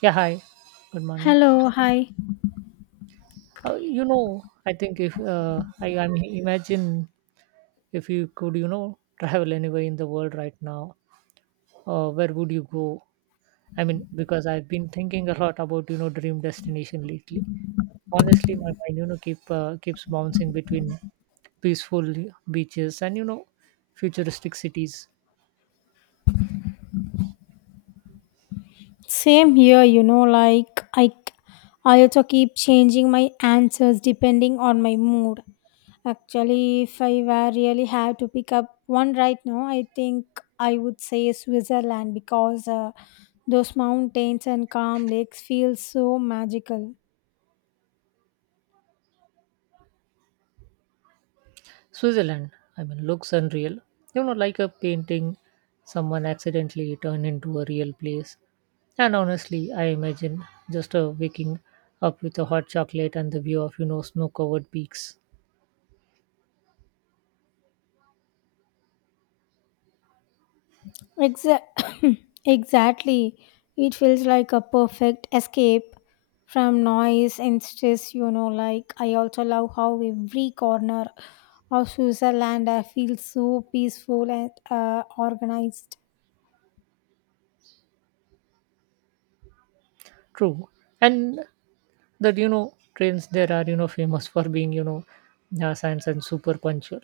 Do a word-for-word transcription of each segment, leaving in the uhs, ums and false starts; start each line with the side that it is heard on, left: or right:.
right: Yeah, hi. Good morning.
left: Hello, hi.
right: Uh, you know, I think if uh, I, I mean, imagine if you could, you know, travel anywhere in the world right now, uh, where would you go? I mean, because I've been thinking a lot about, you know, dream destination lately. Honestly, my mind, you know, keep uh, keeps bouncing between peaceful beaches and, you know, futuristic cities.
left: Same here, you know, like I I also keep changing my answers depending on my mood. Actually, if I were really had to pick up one right now, I think I would say Switzerland because uh, those mountains and calm lakes feel so magical.
right: Switzerland, I mean, looks unreal. You know, like a painting someone accidentally turned into a real place. And honestly, I imagine just uh, waking up with a hot chocolate and the view of, you know, snow covered peaks.
left: Exa- exactly. It feels like a perfect escape from noise and stress, you know. Like, I also love how every corner of Switzerland I feel so peaceful and uh, organized.
right: True. And that, you know, trains there are, you know, famous for being, you know, uh, science and super punctual.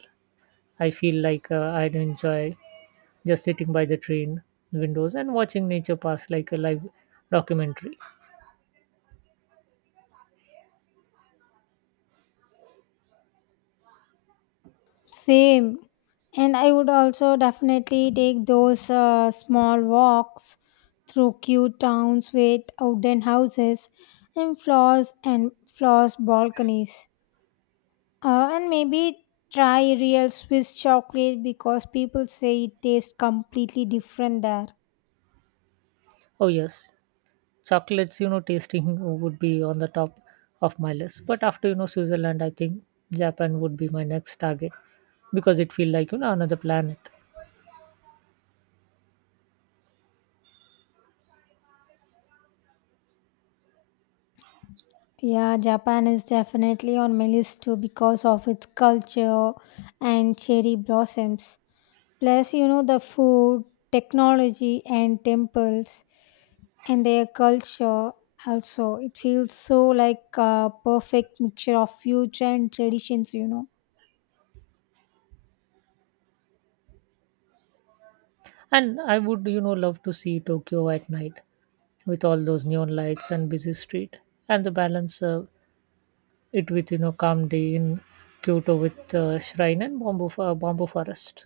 right: I feel like uh, I'd enjoy just sitting by the train windows and watching nature pass like a live documentary.
left: Same. And I would also definitely take those uh, small walks through cute towns with wooden houses and floors and floors balconies. Uh, and maybe try real Swiss chocolate because people say it tastes completely different there.
right: Oh, yes. Chocolates, you know tasting would be on the top of my list. But after, you know Switzerland, I think Japan would be my next target because it feel like, you know another planet.
left: Yeah, Japan is definitely on my list too because of its culture and cherry blossoms. Plus, you know, the food, technology, and temples and their culture also. It feels so like a perfect mixture of future and traditions, you know.
right: And I would, you know love to see Tokyo at night with all those neon lights and busy street, and the balance uh, it with, you know calm day in Kyoto with uh, shrine and bamboo, fo- bamboo forest.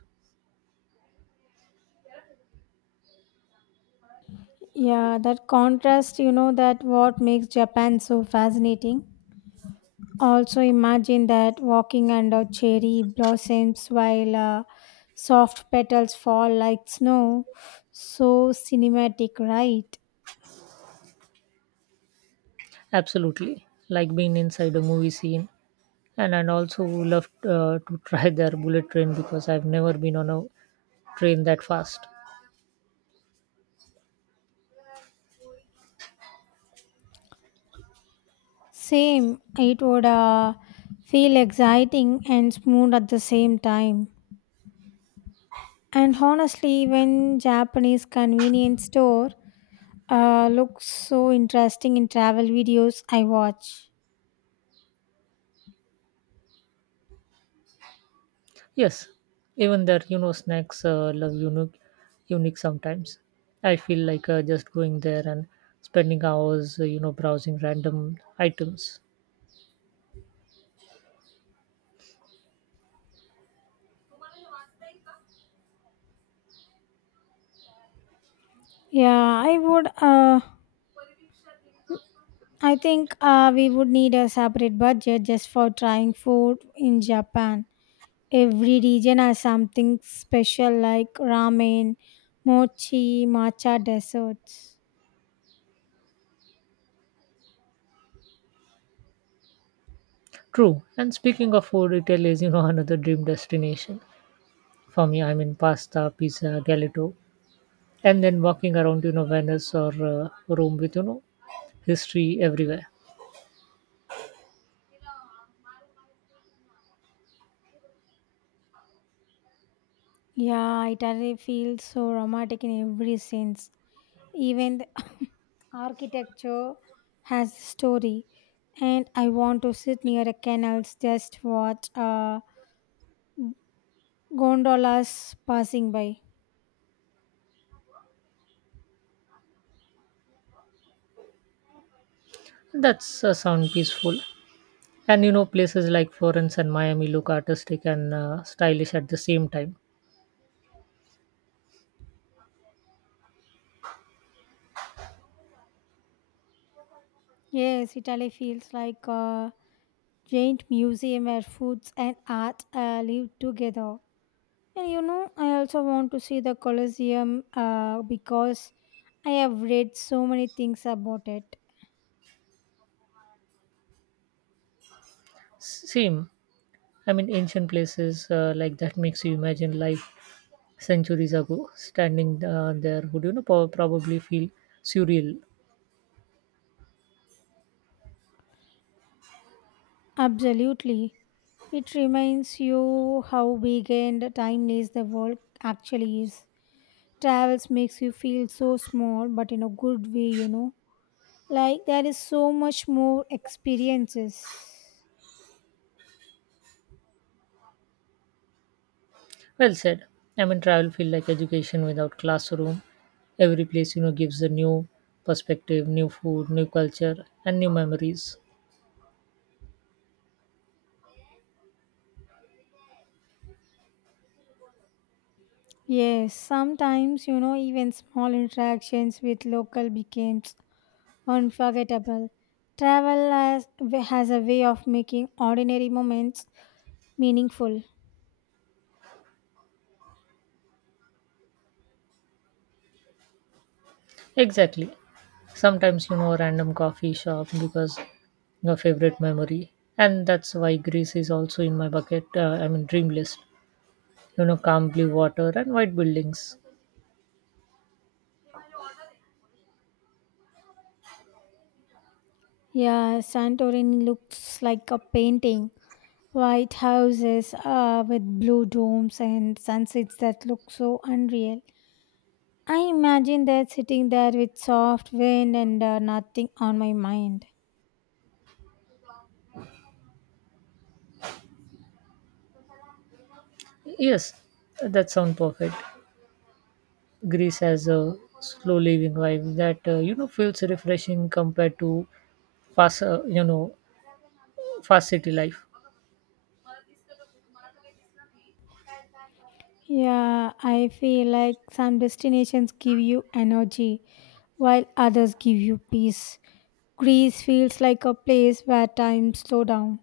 left: Yeah, that contrast, you know, that what makes Japan so fascinating. Also, imagine that walking under cherry blossoms while uh, soft petals fall like snow. So cinematic, right?
right: Absolutely, like being inside a movie scene. And I also would love uh, to try their bullet train because I've never been on a train that fast.
left: Same, it would uh, feel exciting and smooth at the same time. And honestly, even Japanese convenience store uh, looks so interesting in travel videos I watch.
right: Yes, even their, you know snacks uh, love unique, unique sometimes. I feel like uh, just going there and spending hours uh, you know browsing random items.
left: Yeah, I would. Uh, I think uh, we would need a separate budget just for trying food in Japan. Every region has something special like ramen, mochi, matcha desserts.
right: True. And speaking of food, Italy is, you know another dream destination for me. I mean, pasta, pizza, gelato, and then walking around, you know Venice or uh, Rome with, you know history everywhere.
left: Yeah, Italy feels so romantic in every sense. Even the architecture has a story. And I want to sit near a canals just watch uh, gondolas passing by.
right: That's uh, sound peaceful. And you know, places like Florence and Miami look artistic and uh, stylish at the same time.
left: Yes, Italy feels like a Giant museum where foods and art uh, live together. And you know, I also want to see the Colosseum uh, because I have read so many things about it.
right: Same. I mean, ancient places uh, like that makes you imagine life centuries ago. Standing uh, there would, you know po- probably feel surreal.
left: Absolutely. It reminds you how big and timeless the world actually is. Travels makes you feel so small, but in a good way, you know. Like there is so much more experiences.
right: Well said. I mean, travel feel like education without classroom. Every place, you know gives a new perspective, new food, new culture, and new memories.
left: Yes, sometimes, you know, even small interactions with local becomes unforgettable. Travel has, has a way of making ordinary moments meaningful.
right: Exactly. Sometimes, you know a random coffee shop because your favorite memory, and that's why Greece is also in my bucket. Uh, I mean, dream list. You know, calm blue water and white buildings.
left: Yeah, Santorini looks like a painting. White houses uh, with blue domes and sunsets that look so unreal. I imagine that sitting there with soft wind and uh, nothing on my mind.
right: Yes, that sounds perfect. Greece has a slow living vibe that uh, you know feels refreshing compared to fast, uh, you know, fast city life.
left: Yeah, I feel like some destinations give you energy while others give you peace. Greece feels like a place where time slow down.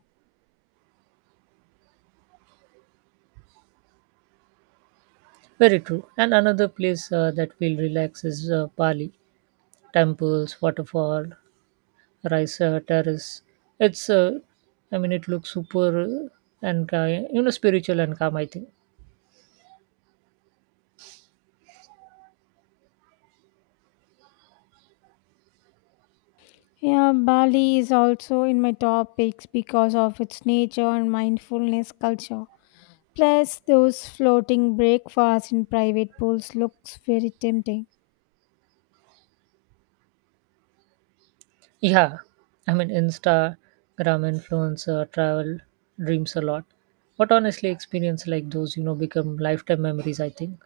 right: Very true. And another place uh, that will relax is uh, Bali. Temples, waterfall, rice uh, terrace. It's, uh, I mean, it looks super uh, and uh, you know spiritual and calm, I think.
left: Yeah, Bali is also in my top picks because of its nature and mindfulness culture. Plus, those floating breakfasts in private pools looks very tempting.
right: Yeah, I mean, Instagram influencer travel dreams a lot. But honestly, experience like those, you know, become lifetime memories, I think.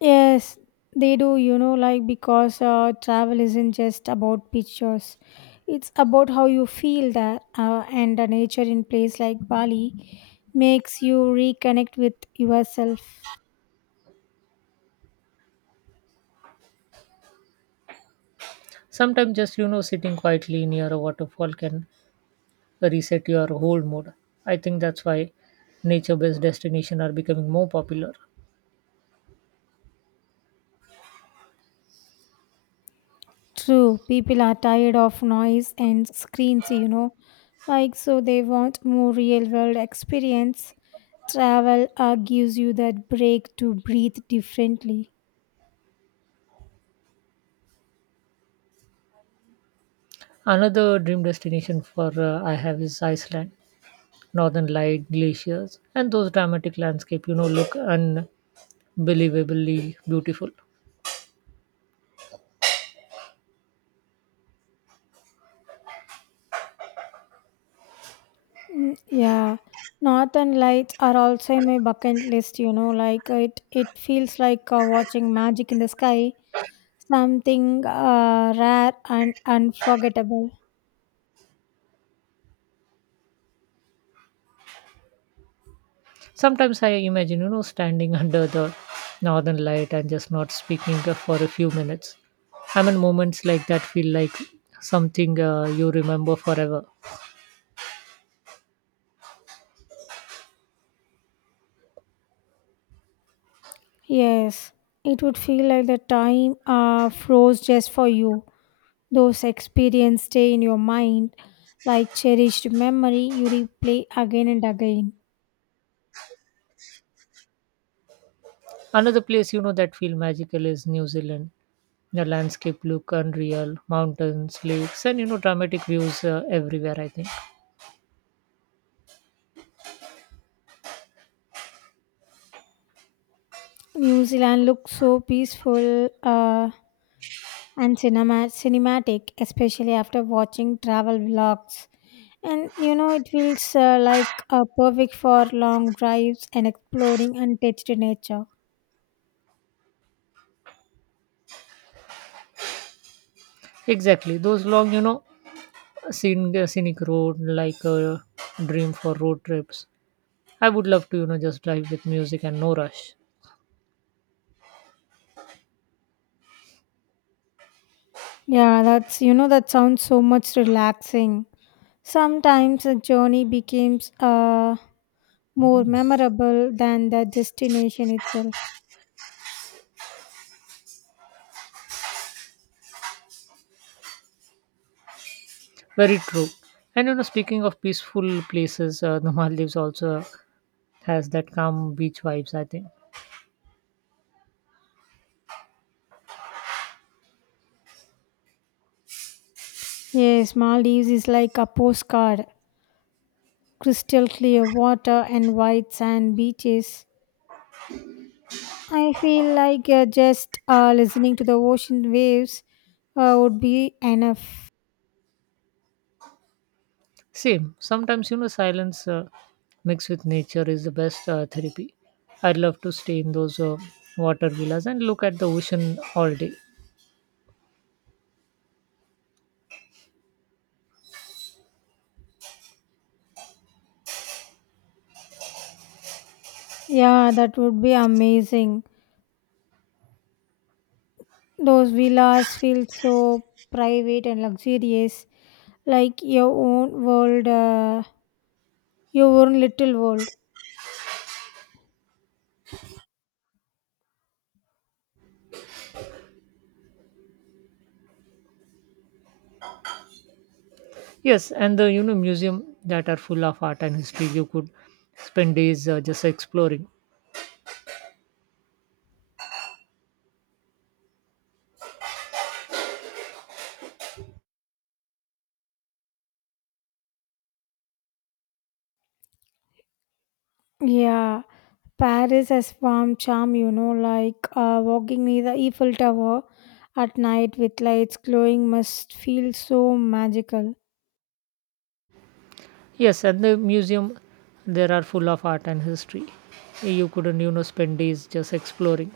left: Yes, they do, you know, like because uh, travel isn't just about pictures. It's about how you feel there, uh, and the nature in place like Bali makes you reconnect with yourself.
right: Sometimes just, you know, sitting quietly near a waterfall can reset your whole mood. I think that's why nature based destinations are becoming more popular.
left: True, people are tired of noise and screens, you know. Like, so they want more real world experience. Travel uh, gives you that break to breathe differently.
right: Another dream destination for uh, I have is Iceland. Northern light, glaciers, and those dramatic landscape, you know, look unbelievably beautiful.
left: Mm, yeah. Northern Lights are also in my bucket list, you know. Like, it, it feels like uh, watching magic in the sky, something uh, rare and unforgettable.
right: Sometimes I imagine, you know, standing under the northern light and just not speaking uh, for a few minutes. I mean, moments like that feel like something uh, you remember forever.
left: Yes, it would feel like the time uh, froze just for you. Those experiences stay in your mind like cherished memory you replay again and again.
right: Another place, you know, that feel magical is New Zealand. The landscape look unreal. Mountains, lakes, and, you know, dramatic views uh, everywhere, I think.
left: New Zealand looks so peaceful uh, and cinema- cinematic, especially after watching travel vlogs. And you know, it feels uh, like uh, perfect for long drives and exploring untouched nature.
right: Exactly those long, you know, scenic, scenic road like a dream for road trips. I would love to, you know, just drive with music and no rush.
left: Yeah, that's you know, that sounds so much relaxing. Sometimes a journey becomes uh, more memorable than the destination itself.
right: Very true. And you know, speaking of peaceful places, uh, the Maldives also has that calm beach vibes, I think.
left: Yes, Maldives is like a postcard crystal clear water and white sand beaches. I feel like uh, just uh, listening to the ocean waves uh, would be enough.
right: Same. Sometimes, you know, silence uh, mixed with nature is the best uh, therapy. I'd love to stay in those uh, water villas and look at the ocean all day.
left: Yeah, that would be amazing. Those villas feel so private and luxurious, like your own world, uh, your own little world.
right: Yes, and the, you know museum that are full of art and history. You could spend days uh, just exploring.
left: Yeah, Paris has warm charm, you know, like uh, walking near the Eiffel Tower at night with lights glowing must feel so magical.
right: Yes, and the museum there are full of art and history. You couldn't, you know spend days just exploring.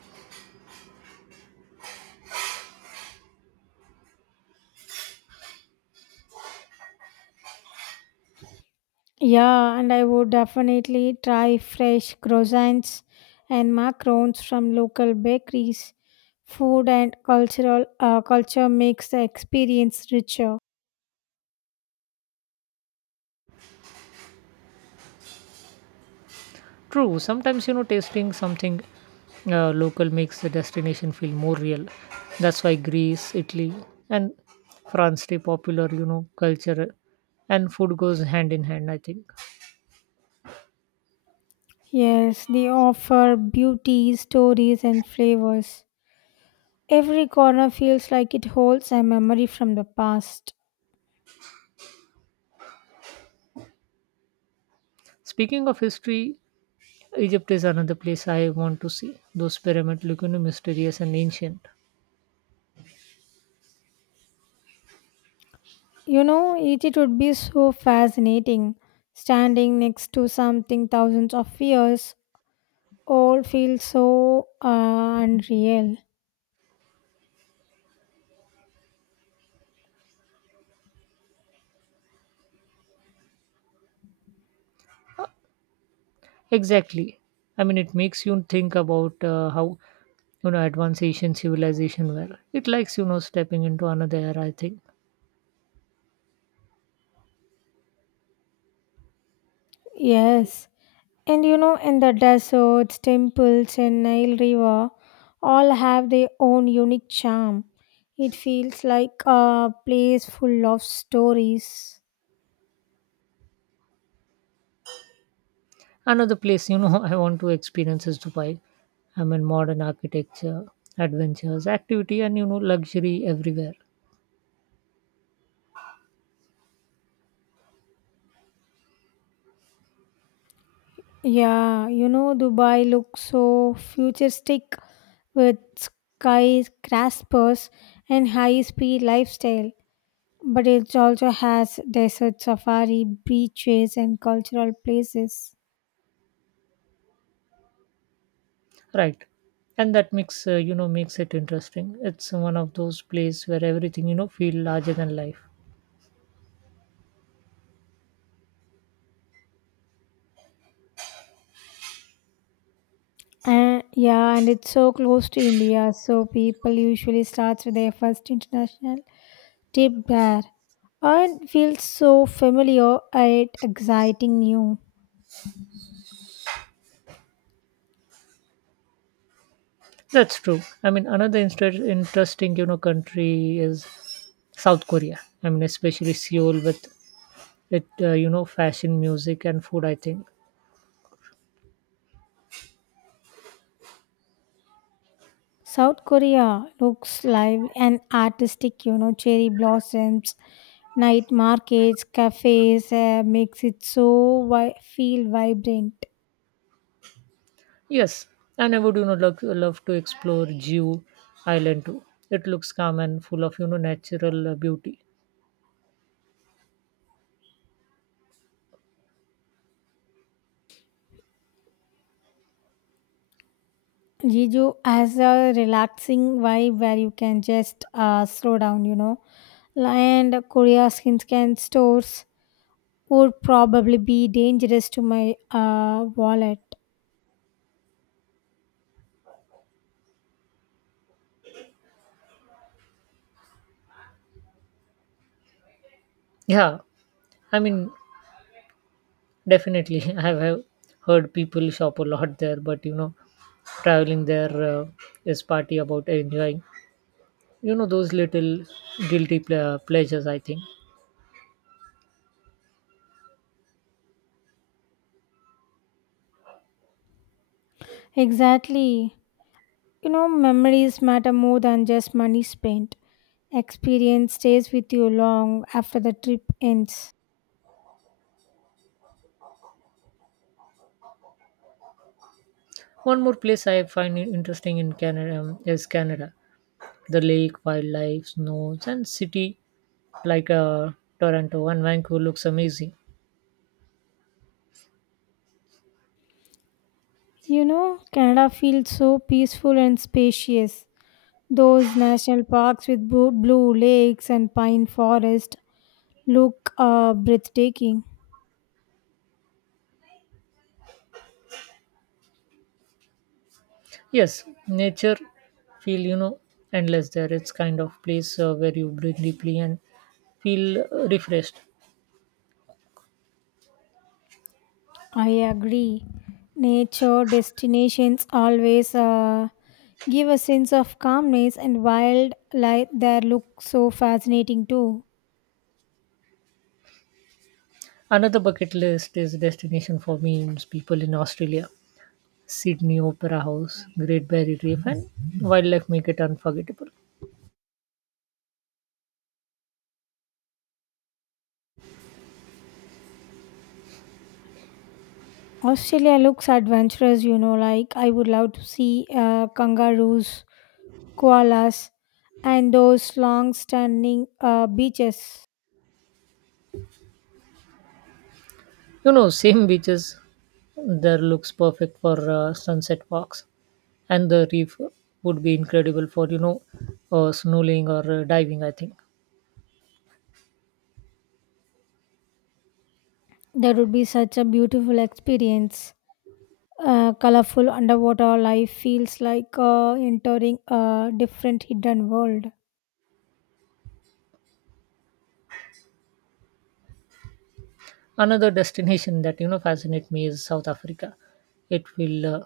left: Yeah, and I would definitely try fresh croissants and macarons from local bakeries. Food and cultural uh, culture makes the experience richer.
right: True, sometimes, you know tasting something uh, local makes the destination feel more real. That's why Greece, Italy, and France stay popular. You know, culture and food goes hand in hand, I think.
left: Yes, they offer beauty, stories, and flavors. Every corner feels like it holds a memory from the past.
right: Speaking of history, Egypt is another place I want to see. Those pyramids look, you know, mysterious and ancient.
left: You know, it, it would be so fascinating. Standing next to something thousands of years all feels so uh, unreal.
right: Exactly. I mean, it makes you think about uh, how, you know advanced Asian civilization were. It likes, you know stepping into another era, I think.
left: Yes. And you know, in the deserts, temples, and Nile River all have their own unique charm. It feels like a place full of stories.
right: Another place, you know, I want to experience is Dubai. I mean, modern architecture, adventures, activity, and, you know, luxury everywhere.
left: Yeah, you know, Dubai looks so futuristic with skyscrapers and high speed lifestyle, but it also has desert safari, beaches, and cultural places.
right: Right, and that mix, uh, you know, makes it interesting. It's one of those places where everything, you know, feel larger than life.
left: And yeah, and it's so close to India, so people usually start with their first international trip there and feels so familiar and exciting new.
right: That's true. I mean, another inter- interesting, you know, country is South Korea. I mean, especially Seoul with it, uh, you know, fashion, music, and food, I think.
left: South Korea looks live and artistic, you know, cherry blossoms, night markets, cafes uh, makes it so vi- feel vibrant.
right: Yes, and I would, you know love, love to explore Jew Island too. It looks calm and full of, you know natural uh, beauty.
left: Jeju has a relaxing vibe where you can just uh, slow down, you know. And Korea's skin stores would probably be dangerous to my uh, wallet.
right: Yeah, I mean, definitely, I have have heard people shop a lot there, but you know, traveling there uh, is party about enjoying, you know those little guilty ple- uh, pleasures, I think.
left: Exactly. You know, memories matter more than just money spent. Experience stays with you long after the trip ends.
right: One more place I find in- interesting in Canada um, is Canada. The lake, wildlife, snows, and city like uh, Toronto and Vancouver looks amazing.
left: You know, Canada feels so peaceful and spacious. Those national parks with bu- blue lakes and pine forest look uh, breathtaking.
right: Yes, nature feel, you know endless there. It's kind of place uh, where you breathe deeply and feel uh, refreshed.
left: I agree. Nature destinations always uh, give a sense of calmness, and wildlife there look so fascinating too.
right: Another bucket list is destination for memes. People in Australia, Sydney Opera House, Great Barrier Reef, and wildlife make it unforgettable.
left: Australia looks adventurous, you know, like I would love to see uh, kangaroos, koalas, and those long standing uh, beaches.
right: You know, same beaches there looks perfect for uh, sunset walks, and the reef would be incredible for, you know uh, snorkeling or uh, diving, I think.
left: That would be such a beautiful experience. Uh, colorful underwater life feels like uh, entering a different hidden world.
right: Another destination that, you know fascinate me is South Africa. It feels uh,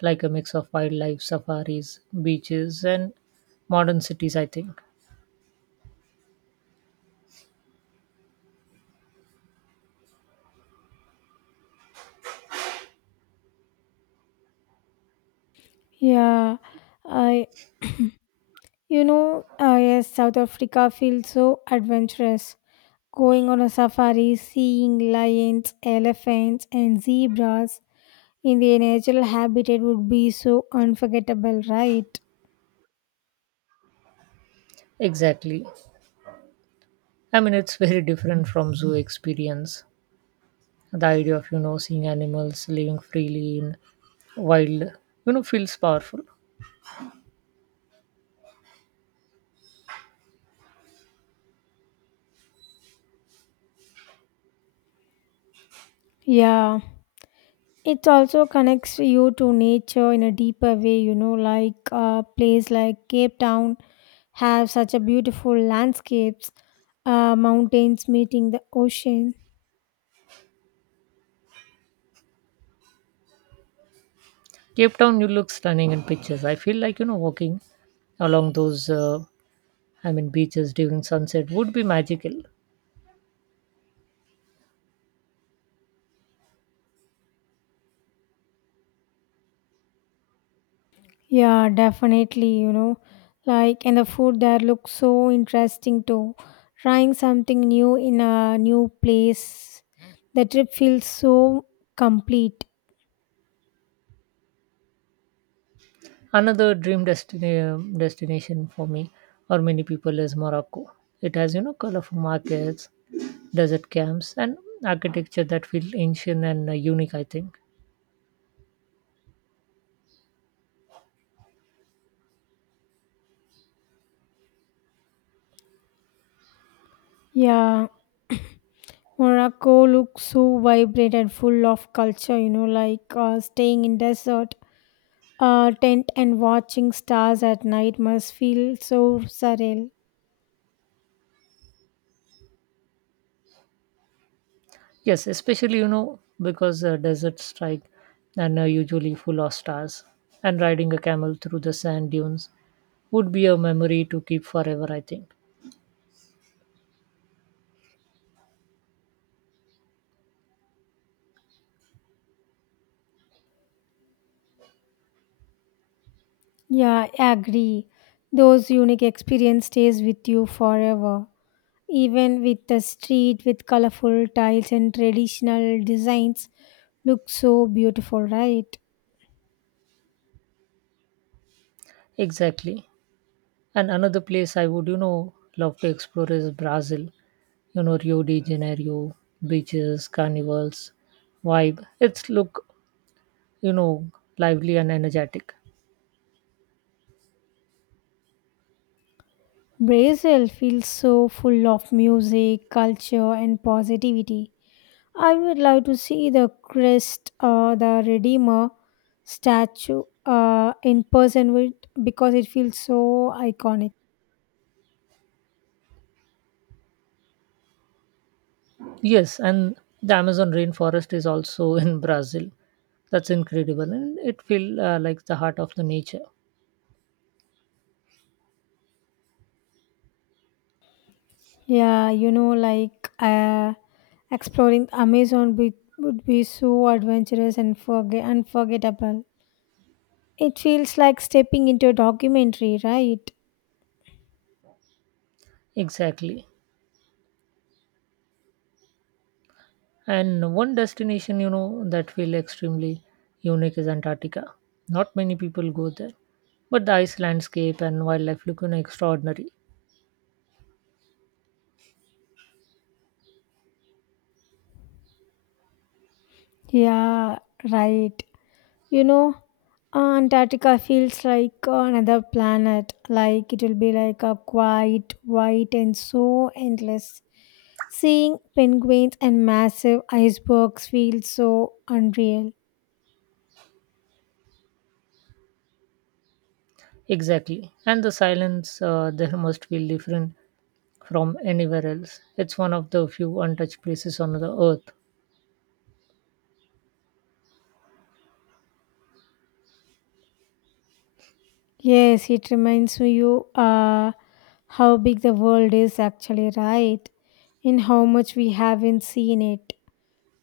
right: like a mix of wildlife, safaris, beaches, and modern cities, I think.
left: Yeah, I, you know, uh, yes, South Africa feels so adventurous. Going on a safari, seeing lions, elephants, and zebras in the natural habitat would be so unforgettable, right?
right: Exactly. I mean, it's very different from zoo experience. The idea of, you know seeing animals living freely in wild, you know, feels powerful.
left: Yeah. It also connects you to nature in a deeper way, you know, like a place like Cape Town have such a beautiful landscapes, uh, mountains meeting the ocean.
right: Cape Town, you look stunning in pictures. I feel like, you know walking along those, uh, I mean, beaches during sunset would be magical.
left: Yeah, definitely, you know, like and the food there looks so interesting too. Trying something new in a new place, the trip feels so complete.
right: Another dream destina- destination for me or many people is Morocco. It has, you know, colorful markets, desert camps, and architecture that feel ancient and uh, unique, I think.
left: Yeah. Morocco looks so vibrant and full of culture, you know, like uh, staying in desert uh, tent and watching stars at night must feel so surreal.
right: Yes, especially, you know, because uh, deserts strike and are usually full of stars, and riding a camel through the sand dunes would be a memory to keep forever, I think.
left: Yeah, I agree. Those unique experience stays with you forever. Even with the street with colorful tiles and traditional designs look so beautiful, right?
right: Exactly. And another place I would, you know, love to explore is Brazil. You know, Rio de Janeiro, beaches, carnivals, vibe. It's look, you know, lively and energetic.
left: Brazil feels so full of music, culture and positivity. I would love to see the Christ or the Redeemer statue uh, in person with, because it feels so iconic.
right: Yes, and the Amazon rainforest is also in Brazil. That's incredible, and it feel uh, like the heart of the nature.
left: Yeah, you know, like uh, exploring Amazon would, would be so adventurous and forget unforgettable. It feels like stepping into a documentary, right?
right: Exactly. And one destination, you know, that feel extremely unique is Antarctica. Not many people go there, but the ice landscape and wildlife look, you know, extraordinary.
left: Yeah, right. You know, uh, Antarctica feels like another planet. Like it will be like a quiet, white, and so endless. Seeing penguins and massive icebergs feels so unreal.
right: Exactly. And the silence uh, there must feel different from anywhere else. It's one of the few untouched places on the earth.
left: Yes, it reminds you uh, how big the world is actually, right? And how much we haven't seen it.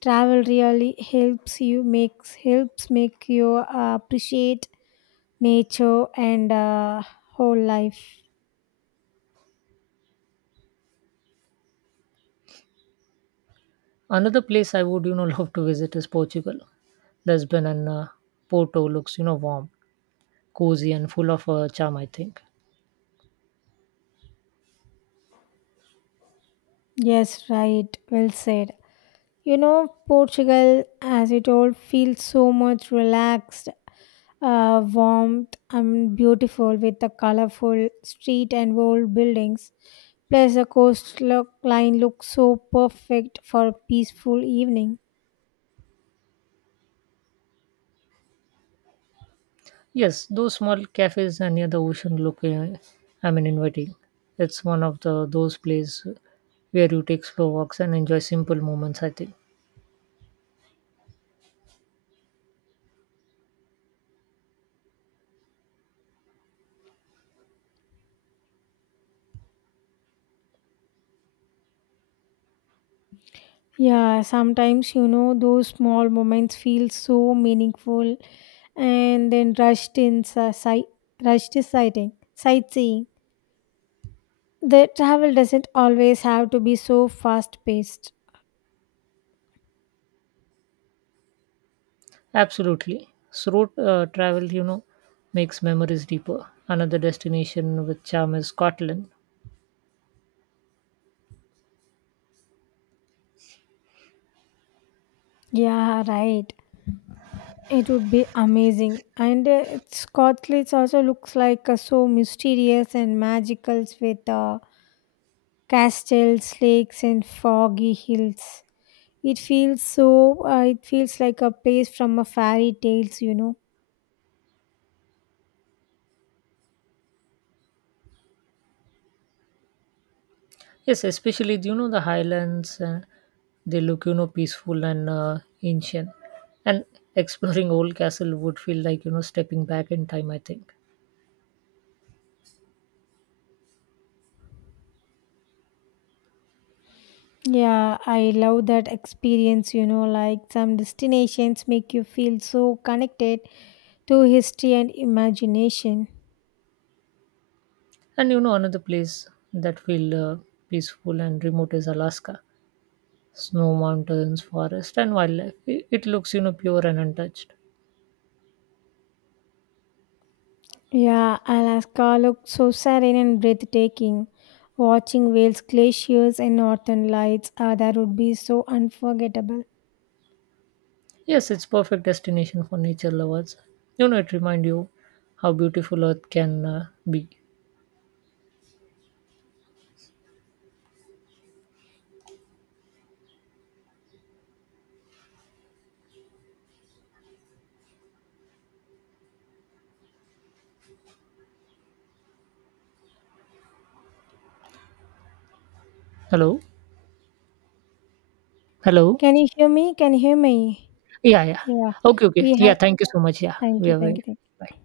left: Travel really helps you makes helps make you uh, appreciate nature and uh, whole life.
right: Another place I would, you know, love to visit is Portugal. Lisbon and uh, Porto looks, you know, warm, cozy, and full of uh, charm, I think.
left: Yes, right. Well said. You know, Portugal, as you told, feels so much relaxed, uh, warmth, and beautiful with the colorful street and old buildings. Plus, the coastline looks so perfect for a peaceful evening.
right: Yes, those small cafes and near the ocean look, uh, I mean, inviting. It's one of the those places where you take slow walks and enjoy simple moments, I think.
left: Yeah, sometimes, you know, those small moments feel so meaningful and then rushed in si- rushed is sighting, sightseeing. The travel doesn't always have to be so fast paced.
right: Absolutely. So road uh, travel, you know, makes memories deeper. Another destination with charm is Scotland.
left: Yeah, right. It would be amazing. And uh, it's- Scotland also looks like uh, so mysterious and magical with uh, castles, lakes, and foggy hills. It feels so, uh, it feels like a place from a fairy tales, you know.
right: Yes, especially, you know the Highlands. Uh, they look, you know peaceful and uh, ancient. And exploring old castle would feel like, you know stepping back in time, I think.
left: Yeah, I love that experience, you know, like some destinations make you feel so connected to history and imagination.
right: And you know, another place that feel uh, peaceful and remote is Alaska. Snow mountains, forest, and wildlife. It, it looks, you know pure and untouched.
left: Yeah, Alaska looked so serene and breathtaking. Watching whales, glaciers, and northern lights, ah, that would be so unforgettable.
right: Yes, it's perfect destination for nature lovers. You know, it remind you how beautiful Earth can uh, be. Hello, hello.
left: Can you hear me? Can you hear me?
right: Yeah, yeah.
left: Yeah,
right: Okay, okay.
left: we had.
right: Yeah, thank you so much. Yeah,
left: Thank
right: we
left: you,
right: are
left: thank you,
right: very
left: thank you.
right: bye.